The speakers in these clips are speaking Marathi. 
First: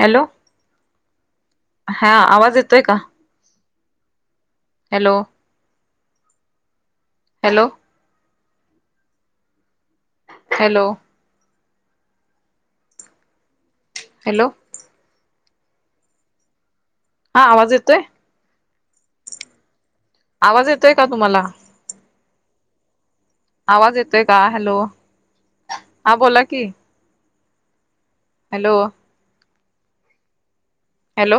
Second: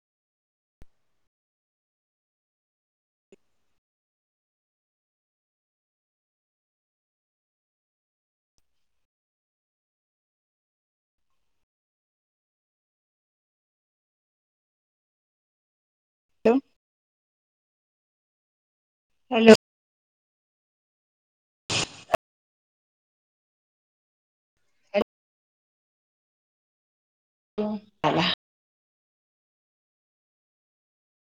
हॅलो हा आवाज येतोय का? Hello. Hello. Hello. Hello. Hello. हा आवाज येतोय? हॅलो. आवाज येतोय का तुम्हाला? आवाज येतोय का हॅलो हा बोला कि. [inaudible] हॅलो हॅलो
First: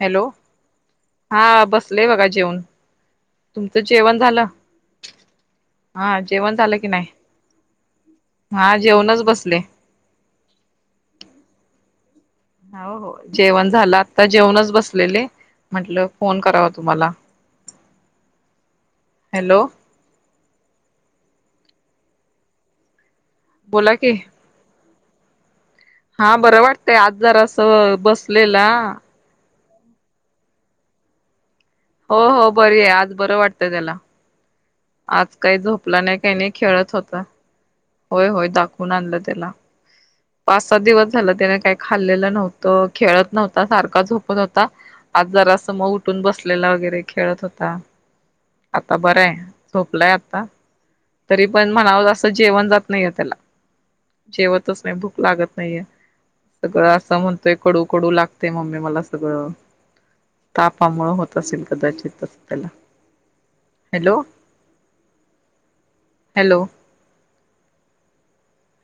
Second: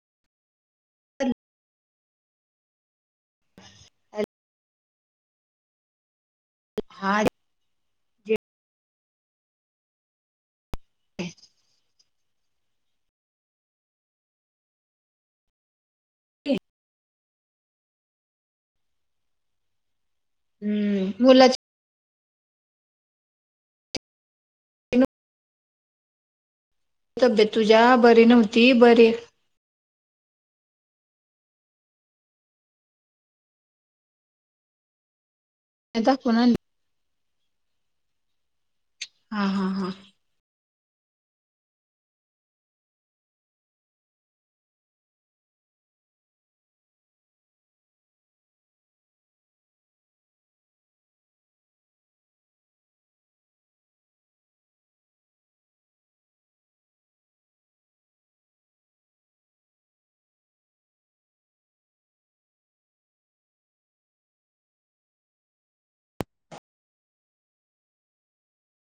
हॅलो हा बसलेय बघा जेवन तुमचं जेवण झालं हा जेवण झालं की नाही हा हा जेवणच बसले. हो हो जेवण झालं आता जेवणच बसलेले म्हटल फोन करावा तुम्हाला हॅलो हम्म मुलाची बोला की. हा बरं वाटतंय आज जरा तब्येत अस तुझ्या बरी बसलेला नव्हती बरी हो हो बरी आहे आज बरं वाटतंय त्याला आज काही झोपलं नाही काही दाखवून नाही आणली खेळत होता. होय होय दाखवून आणलं हा त्याला. हा हा पाच सात दिवस झालं त्याने काही खाल्लेलं नव्हतं खेळत नव्हता सारखा झोपत होता आज जरा अस मग उठून बसलेला वगैरे खेळत होता. आता बरं आहे झोपलंय आता. तरी पण म्हणाव असं जेवण जात नाही आहे त्याला जेवतच नाही भु क लागत नाहीये सगळं असं म्हणतोय कडू कडू लागते मम्मी मला सगळं. तापामु होत असेल कदाचित त्याला. Hello. Hello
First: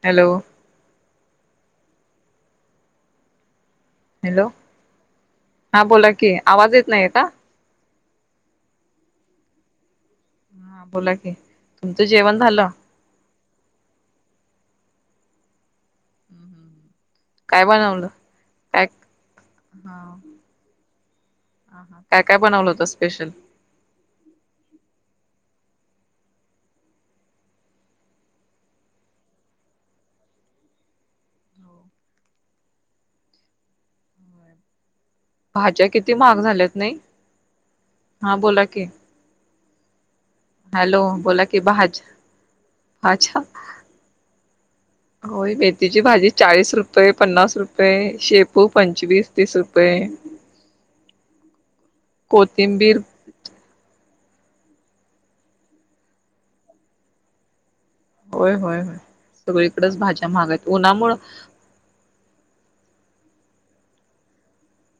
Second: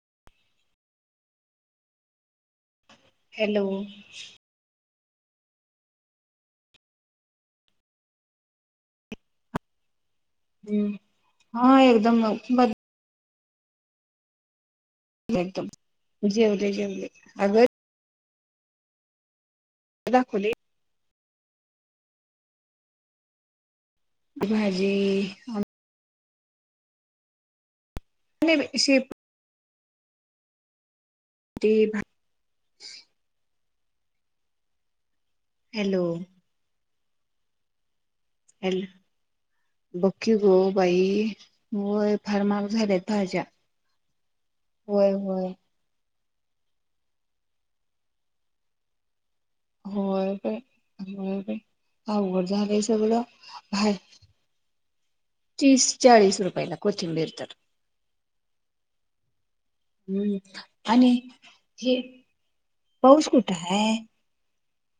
hello. Hello. Hello हा बोला कि आवाज येत नाही आहे का? हा बोला कि हा तुमचं एकदम जेवण झालं. बदल एकदम जवले जवले अगं अ हा. दाखवली ह हा काय काय बनवलं होत स्पेशल भाजी आणि श ते भाज्या हॅलो किती महाग झाल्यात नाही. हा बोला कि. बकी गो बाई की भाज वय फार महाग झाले भाज्या होय मेथीची भाजी चाळीस रुपये पन्नास रुपये शेपू पंच्चवीस होय का होय अघर झालं कोथिंबीर सगळ भा तीस चाळीस रुपयाला कोथिंबीर तर. होय होय होय सगळीकडेच भाज्या हम्म महागाय आहेत आणि उन्हामुळ हे पाऊस कुठं आहे.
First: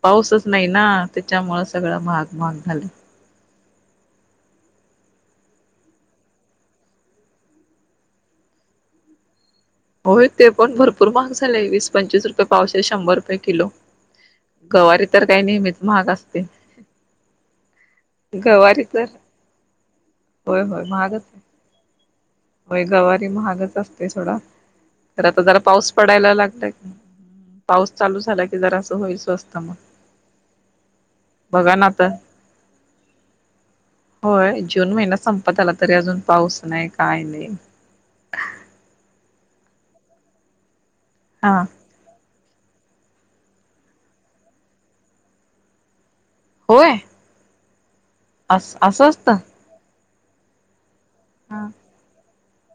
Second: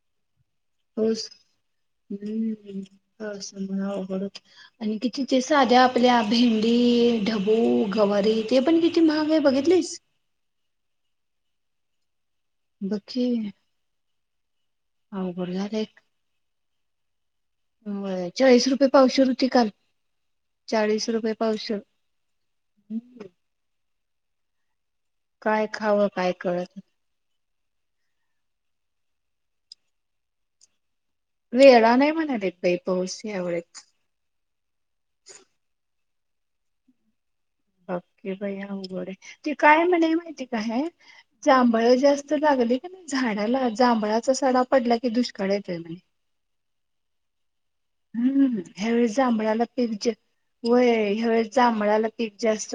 पाऊसच नाही ना त्याच्यामु सगळं महाग महाग हम्म झालं. पावसामुळं आणि किती साध्या आपल्या भेंडी ढबू गवारी ते पण किती महाग आहे बघ होय ते पण भरपूर महाग झालेय वीस पंचवीस रुपये पावश बघ शंभर की रुपये किलो. गवारी तर काय अवघड नेहमीच महाग असते. हो चाळीस गवारी रुपये तर पावशर होती काल होय होय चाळीस महागच रुपये आहे पावशे होय गवारी महागच असते थोडा. तर आता जरा काय पाऊस खावं काय पडायला कळत लागतय. नाही. पाऊस चालू झाला की जरा असं होई स्वस्त म. वेळा नाही म्हणा रे बाई पाऊस या वेळेस होय जून महिना संपत आला तरी अजून पाऊस नाही काय नाही. अके बईया बर आहे ते काय म्हणा माहिती का हे हा जांभळ जास्त लागली की झाडाला जांभळाचा सडा पडला की दुष्काळ येतोय म्हणे होय. हम्म अस ह्या असं वेळेस असतं जांभळाला पिरज होय हवळ हा जांभळाला एक जास्त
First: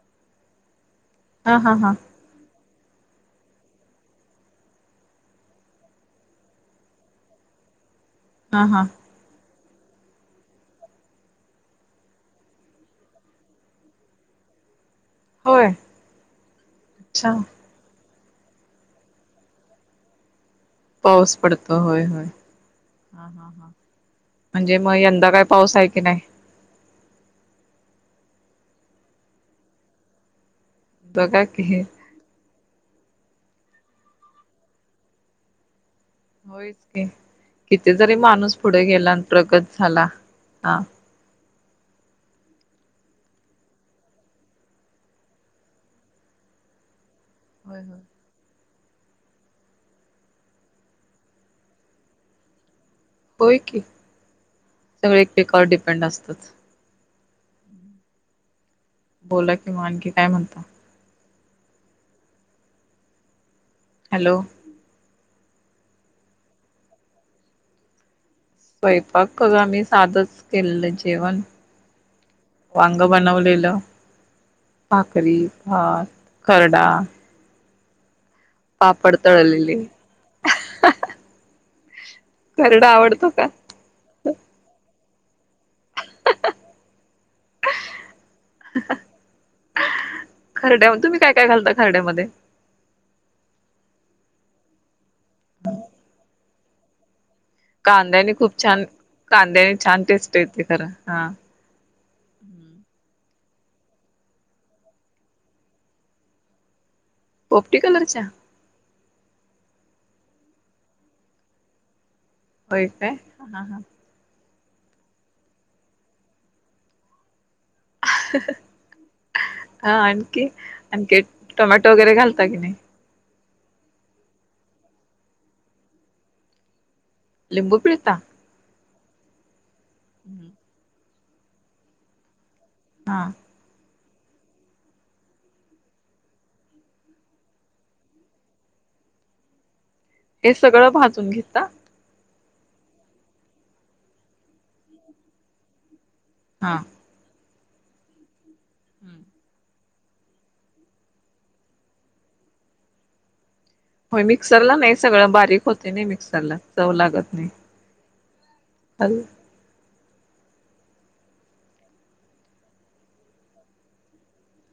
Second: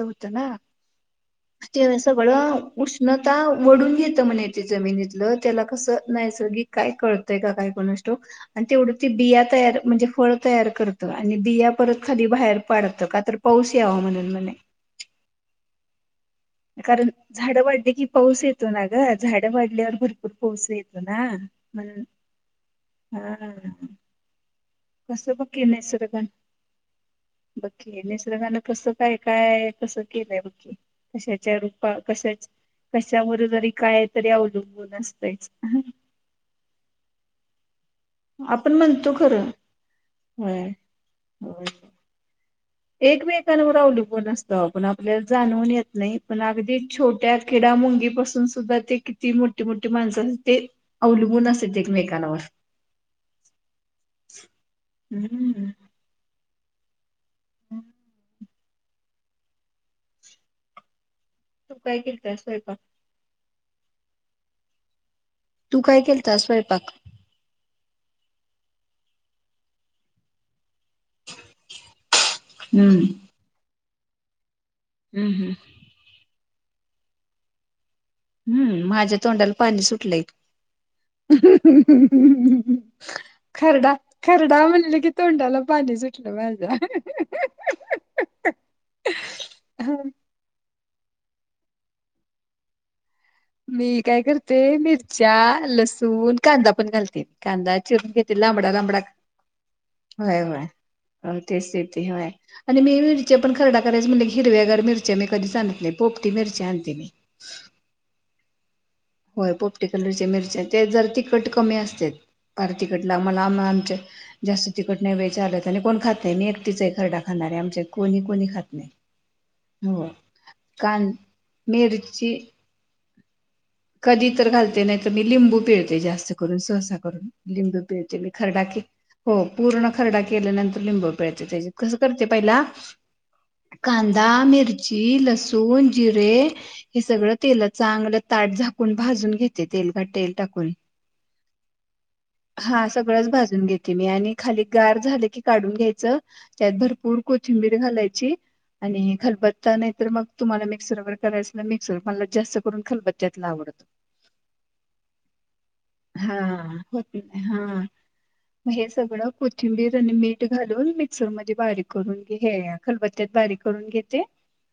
हा हा हा होतो सगळं उष्णता वढून घेतं म्हण ते जमिनीतलं त्याला कसं नैसर्गिक काय कळतंय काय कोण अस आणि हा हा तेवढं ते बिया तयार म्हणजे फळ तयार करत आणि बिया परत खाली बाहेर पाडतं का तर पाऊस यावा म्हणून म्ह हो कारण झाडं वाढली की पाऊस येतो ना ग झाडं वाढल्यावर भरपूर पाऊस येतो ना पाऊस पडतो मण होय होय हा म्हणजे मग यंदा काय पाऊस आहे की नाही बक्की निसर्गने कस काय काय कस केलंय बघकी बघा कशाच्या की रूपा कशाच कशावर जरी काय तरी अवलंबून असतच होयच की किथ जरी माणूस आपण पुढे म्हणतो गेला खरं प्रगत झाला हा हो एकमेकांवर अवलंबून असतो आपण आपल्याला जाणवून येत नाही पण अगदी छोट त्या किडा होय होय मुंगी पासून सुद्धा ते किती मोठे मोठी माणसं ते अवलंबून असत एकमेकांवर होय की सगळे एकमेकावर डिपेंड असतात हम् बोला कि मग आनखी काय म्हणता तू काय करताय स्वयंपाक हॅलो तू काय केलता स्वयंपाक स्वयंपाक बघा आम्ही साधच केलं जेवण हम्म वांग हम्म बनवलेलं भाकरी हम्म भात खर्डा हम्म माझ्या तोंडाला तळलेले पाणी सुटलंय खरडा आवडतो का खरडा खरडा म्हणले कि तोंडाला पाणी सुटलय माझ्या हम खरड्या तुम्ही काय काय घालता खरड्यामध्ये मी काय करते मिरच्या लसूण कांदा पण घालते कांदाच चिरून कांद्याने घेणे खूप लांमडा छान लांबडा कांद्याने छान टेस्ट होय येते खरं हा होय ते स्थिती होय आणि मी पण खरडा करायच म्हणलं की हिरव्यार मिरच्या मी कधीच आणत नाहीमी पोपटी मिरची आणते मी पोपटी कलरच्या होय पोपटी कलरचे मिरच्या ते जर तिखट कमी असते होय काय भारतीकडला आम्हाला हा आम्हा हा आमच्या जास्त तिखट नाही बाई चालत आणि कोण खात नाही मी एकटीचाही खरडा खाणार आहे आमच्या कोणी कोणी खात नाही हा हो आणखी कन आणखी टोमॅटो वगैरे मिरची घालता की नाही कधी तर घालते नाही तर मी लिंबू पिळते जास्त करून स्वसा लिंबू पिळते मी खरडा हो पूर्ण खरडा केल्यानंतर लिंबू पिळते त्यात कसं करते पहिला हा कांदा मिरची लसूण जिरे हे सगळं तेलात चांगलं ताट झा ण भाजून घेते तेलकट तेल हे टाकून सगळं भाजून घेतता हा सगळंच भाजून घेते मी आणि खाली गार झालं की काढून घ्यायचं हा. त्यात भरपूर कोथिंबीर घालायची आणि खलबत्ता नाही तर मग तुम्हाला मिक्सरवर करायचं ना मिकसर मला जास्त करून खलबत्यातला आवडतं हो मिक्सरला नाही सगळं बारीक होते नाही हा मिक्सरला चव होत लागत नाही. हा हे हल सगळं कॊथिंबीर नी मीठ घालून मिक्सर मध्ये बारीक करून घ हे खलबत्त्यात बारीक करून घेते.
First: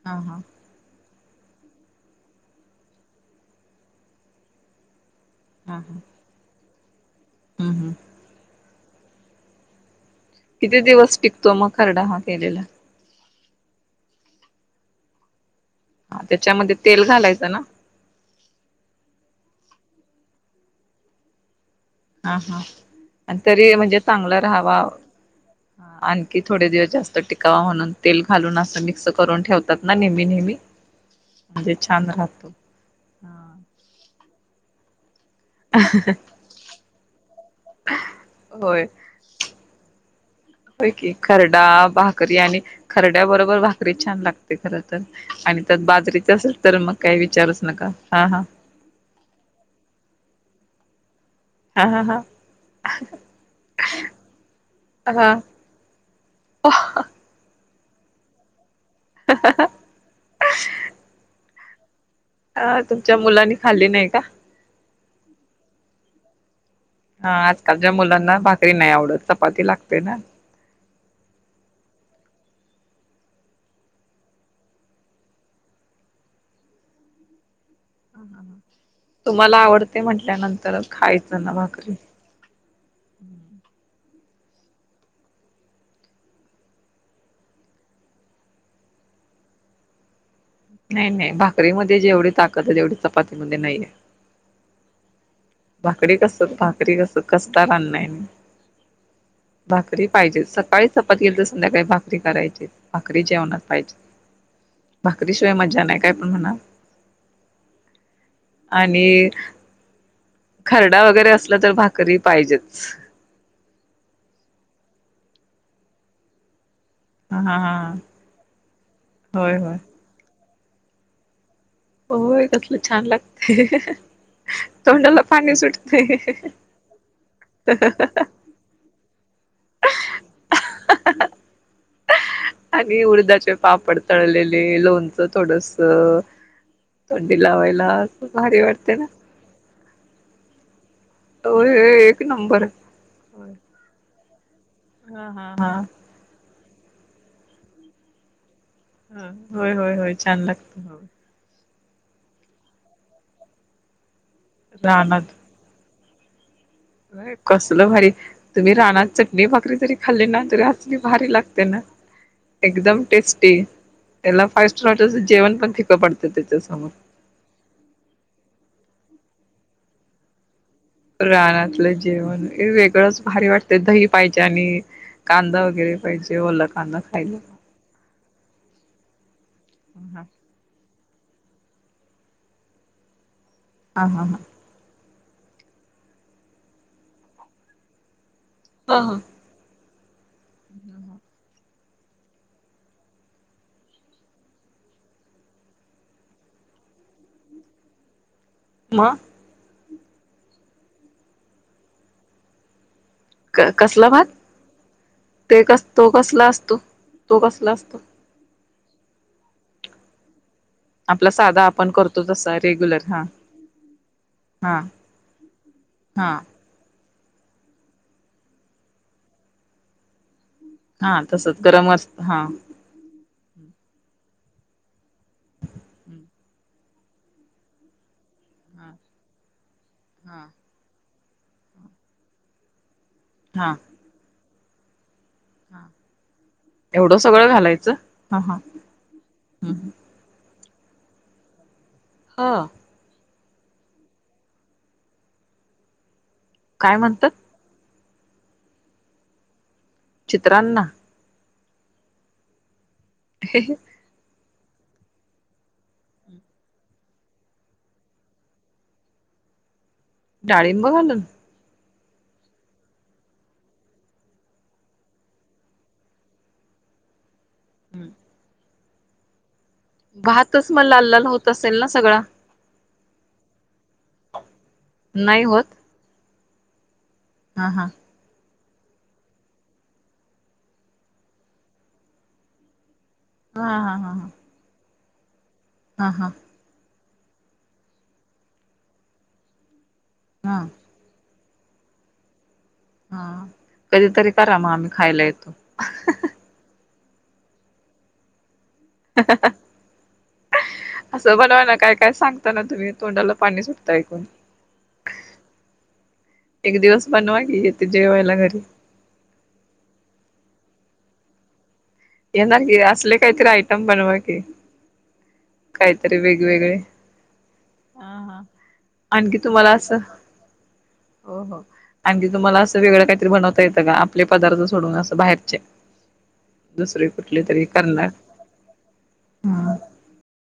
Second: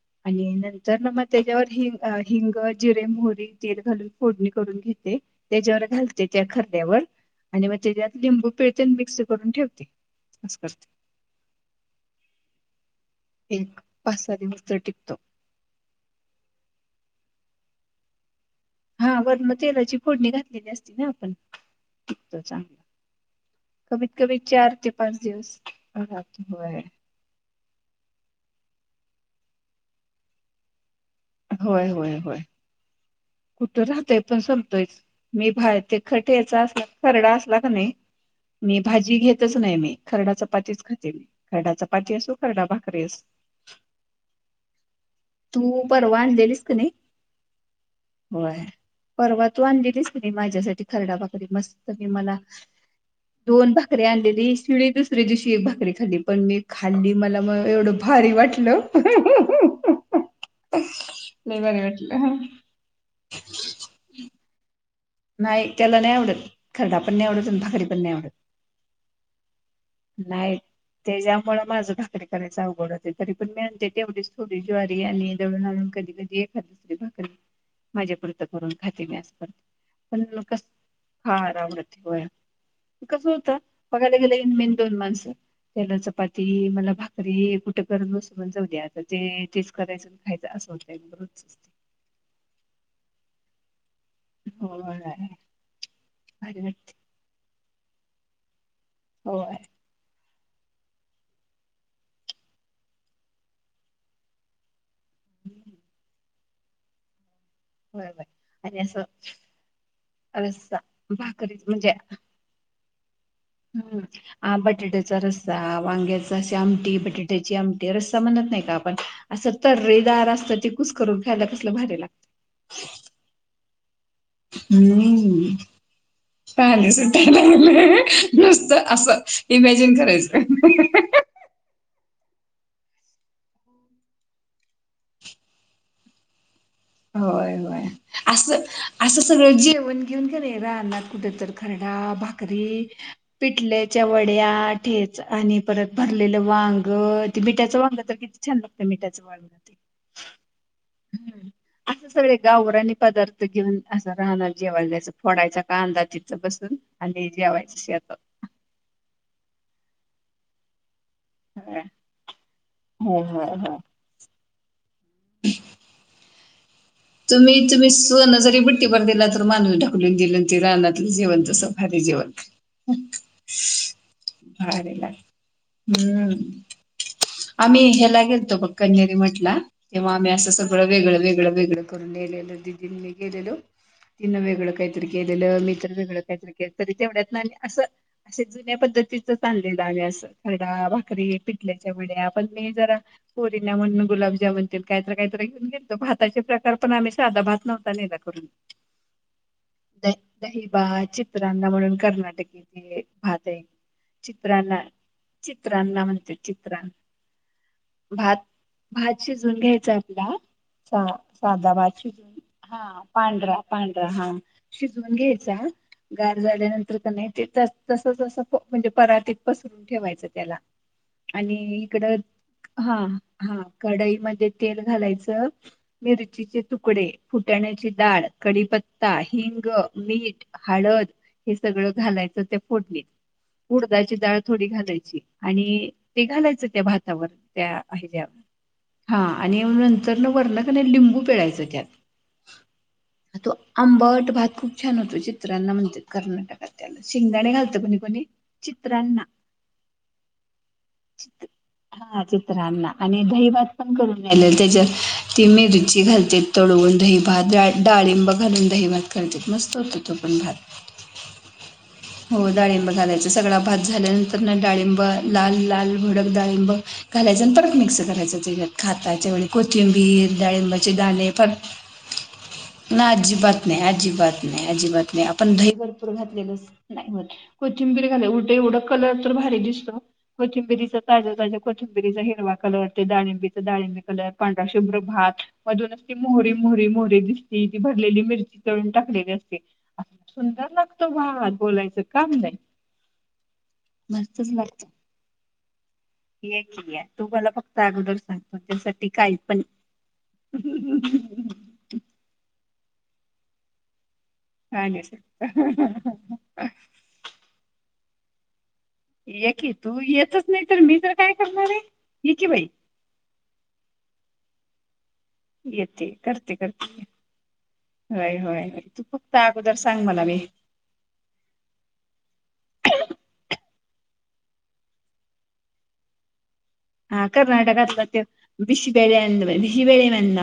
हा हा आणि नंतर ना मग त्याच्यावर हिंग हिंग जिरे मोरी तर घालून फोडणी करून घेते हा हा त्याच्यावर हम्म घालते त्या खरल्यावर आणि मग हम्म. त्याच्यात लिंबू पिळते मिक्स करून ठेवते. असं करते. किती दिवस टिकतो मग खरडा हा केलेला. एक पाच सहा दिवस त टीकतो. हा त्याच्यामध्ये तेल घालायचं ना. हा वरन र्तेलाची फोडणी घातलेली असती ना आपण हा टिकतो हा चांगला आणि तरी म्हणजे कमीत कमी चांगलं चार राहावा. ते पाच दिवस आणखी राहतो थोडे होय दिवस जास्त टिकावा म्हणून तेल घालून अस मिक्स करून ठेवतात ना नेहमी नेहमी म्हणजे होय छान होय होय राहतो. कुठं राहतय पण संपतोयच. मी बाय ते खटेचा अस खरडा असला का नाही मी होय भाजी घेतच नाही मी खरडा चपातीच होय की खाते मी खरडा चपाती असो भाकरी आणि खरडा भाकरी असो खरड्या बरोबर भाकरी छान लागते खर तर आणि त्यात तू परवा बाजरीच असेल आणलेलीस का तर नाही मग काही विचारूच नका हा हा होय परवा तू आणलेलीस ती माझ्यासाठी खरडा भाकरी हा मस्त हा मी हा मला दोन भाकरी आणलेली शिळी दुसरी हा दिवशी एक भाकरी खाल्ली पण मी खाल्ली मला मग एवढं भारी वाटलं लई भारी वाटलं. हम. च्या मुलांनी खाल्ली नाही का. नाही त्याला नाही आवडत. खरडा पण हा नाहीआवडत भाकरी आजकालच्या पण नाही आवडत मुलांना भाकरी नाही आवडत चपाती लागते ना नाही त्याच्यामुळे माझं भाकरी करायच अवघड होते तरी पण मी आणते तेवढीच थोडी ज्वारी आणि दळून आणून. कधी कधी एखा दुसरी भाकरी माझ्या पुरत करून खाती नस तुम्हाला आवडते करत स म्हटल्यानंतर हा खायचं ना भाकरी आरामडती होया कस होत बघायला गेले इन मिन दोन माणसं. त्याला चपाती मला भाकरी कुठे करत बसू जाऊ द्या आता ते तेच करायचं खायचं असं होतंय नाही नाही रोज भाकरीमध्ये जेवढी ताकद आहे तेवढी चपातीमध्ये नाहीये हो. भाकरी कस भाकरी कस कसता राांना आहे म होय भाकरी पाहिजे सकाळी चपाती तर संध्याकाळी भाकरी करायची भाकरी जेवणात पाहिजे भाकरीशिवाय मजा नाही काय पण म्हण होय अन अस आणि खरडा वगैरे असला तर भाकरी पाहिजेच. हम्म ह बटाट्याचा रस्सा वांग्याचा शम ी हा बटाट्याची हा हा आमटे रस्ता म्हणत नाही का आपण होय असं होय. तर्रेदार असतं त कुस करून ख्यायला क होय कसलं छान लागतय. तोंडाला हम्म. पाणी सुटतय पानी सुट्टायला नुसतं असं इमॅजिन करायचं. आणि उर्धाचे पापड तळलेले लोणचं थोडस तोंडी होय होय लावायला भारी असं वाटते ना. असं सगळं जे आपन घेऊन गेले राहनात कुठ तर होय खरडा होय एक भाकरी नंबर. पिटल्याच्या वड्या. तेच हा हा आणि परत हा भरलेलं वांग ते मिठ्याच वांग तर कती छान लागत मीठाच होय वागते होय होय छान लागत असं सगळे गावरानी पदार्थ घेऊन असं राहणार जेवायला जायचं फोडायचा काांदा त अ कसलं भारी तुम्ही राना त चटणी भाकरी जरी खाल्ली ना तरी आ भारी लागते ना होय. एकदम हो हो टेस्टी हो त्याला. [unintelligible] जेवण पण फिकं पडतं त्याच्यासमोर तुम्ही तुम्ही सोनं जरी बुट्टीभर दिला तर, [unintelligible] ढकलून दिलं. रानातलं जेवण हे वेगळंच भारी वाटते. दही पाहिजे आणि भारी लाग कांदा. कांदा वगैरे पाहिजे. हम्म ओला कांदा खायला. आम्ही ह्याला गेलतो. ब कणेरी म्हठ ला तेव्हा हा आम्ही, असं सगळं वेगळं वेगळं वेगळं [unintelligible] गेलेलो हा हा तिन वेगळ काय? केलेलं मी तर वेगळं काहीतरी केलं. तरी तेवढ्यात ना असं असे जुन्या हा ह पद्धतीचं च [unintelligible] खरडा, भाकरी [unintelligible] आपण मी जरा पोरींना म्हणून गुलाब जामून तेन काय तर, काय तर घेऊन गेलतो. भाता चे प्रकार आम्ही साधा भाात नवता नेला करून. म द दहिबा चित्रांना म्हणून कर्नाटकीचे पात आहे कसला भात चित्रांना ते कस तो कसला असतो? तो कसला असतो. भात भात शिजून घ्यायचं आपला आगं साधा आपण भात करतो, शिजून तसं. हा पांढरा पांढरा हा हा शिजवून घ्यायचा. हा गार झाल्यानंतर, नाही. ते तसं तसं म्हणजे, परातीत पसरून ठेवायचं त्याला. हा आणि तसच गरम अस इकडं हा हा. हा कढईमध्ये तेल घालायचं. [unintelligible] तुकडे फुटाण्याची डाळ, हा कडीपत्ता, हिंग. मीठ, हळद हे सगळं घालायचा. ते फोटणीत हा उडदा ची डाळ. थोडी घालायची. हा आणि ते घालायचं. त्या एवढं भातावर सगळं त्या घालायचं ह हेजावरं. ह हा आणि नंतर न वरण क नाही लिंबू पिळायचं त्यात. हा. तो आंबट भात खूप छान होतो. चित्रांना म्हणत्यात काय कर्नाटकात म्हणत शेंगदाणे घालत्यात चित्रांना. चित्रांना. चित्र हा चित्रांना आणि दहीभात पण [unintelligible] त्याच्यात. ती मिरची घालते. तळवून दही, भात, डाळिंब घालून दही, भात घालते, मस्त होतोय. डाळींब घालून हो, डाळिंब घालायचा. सगळा भात झाल्यानंतर ना डाळिंब लाल- लाल भडक डाळिंब घालायचं. आणि परत मिक्स करायचं त्याच्यात खाताच्या वेळी. कोथिंबीर, भातच मग डाळिंबाचे लाल लाल दाणे होत असेल ना सगळा ना अजिबात नाही, अजिबात नाही, अजिबात नाही, आपण दही हा हा कोथिंबीर [unintelligible] कलर तर भारी दिसतो. कोथिंबिरीचा ताज्या ताज्या कोथिंबिरीचा हिरवा कलर. ते डळिंबीच हा हा डळिंबी हा कलर पांढरा शुभ्र भात हा [unintelligible] हा मोहरी मोहरी मोह दिसती भरलेली मिरची तळून टाकलेली असते. असं हा सुंदर लागतो, भात. बोलायचं, काम नाही. हा कधीतरी मस्तच करा मग लागतो आम्ही, खायला येतो? ये की या तू मला फक्त अगोदर सांग. तुझ्यासाठी काही पण असं बनवा ना काय काय सांगता ना तुम्ही तोंडाला पाणी सुटतं ऐकून. एक दिवस बनवा की [unintelligible] येते जेवायला घरी. एकी तू येतच नाही, तर मी तर काय करणार आहे? ये येणार बाई की असले, काहीतरी आयटम बनवा की. येते, काहीतरी करते वेगवेगळे करते. हा होय, हा होय तू फक्त आणखी तुम्हाला अगोदर असं सांग मला मी हो हो आणी तुम्हाला असं वेगळं काहीतरी बनवता येतं का आपले पदार्थ सोडून अस बाहेरचे दुसरे हा कुठले तरी करणार कर्नाटकात म बिशीिबेळे्या अंद हा बिशीिबेळेे म्हंद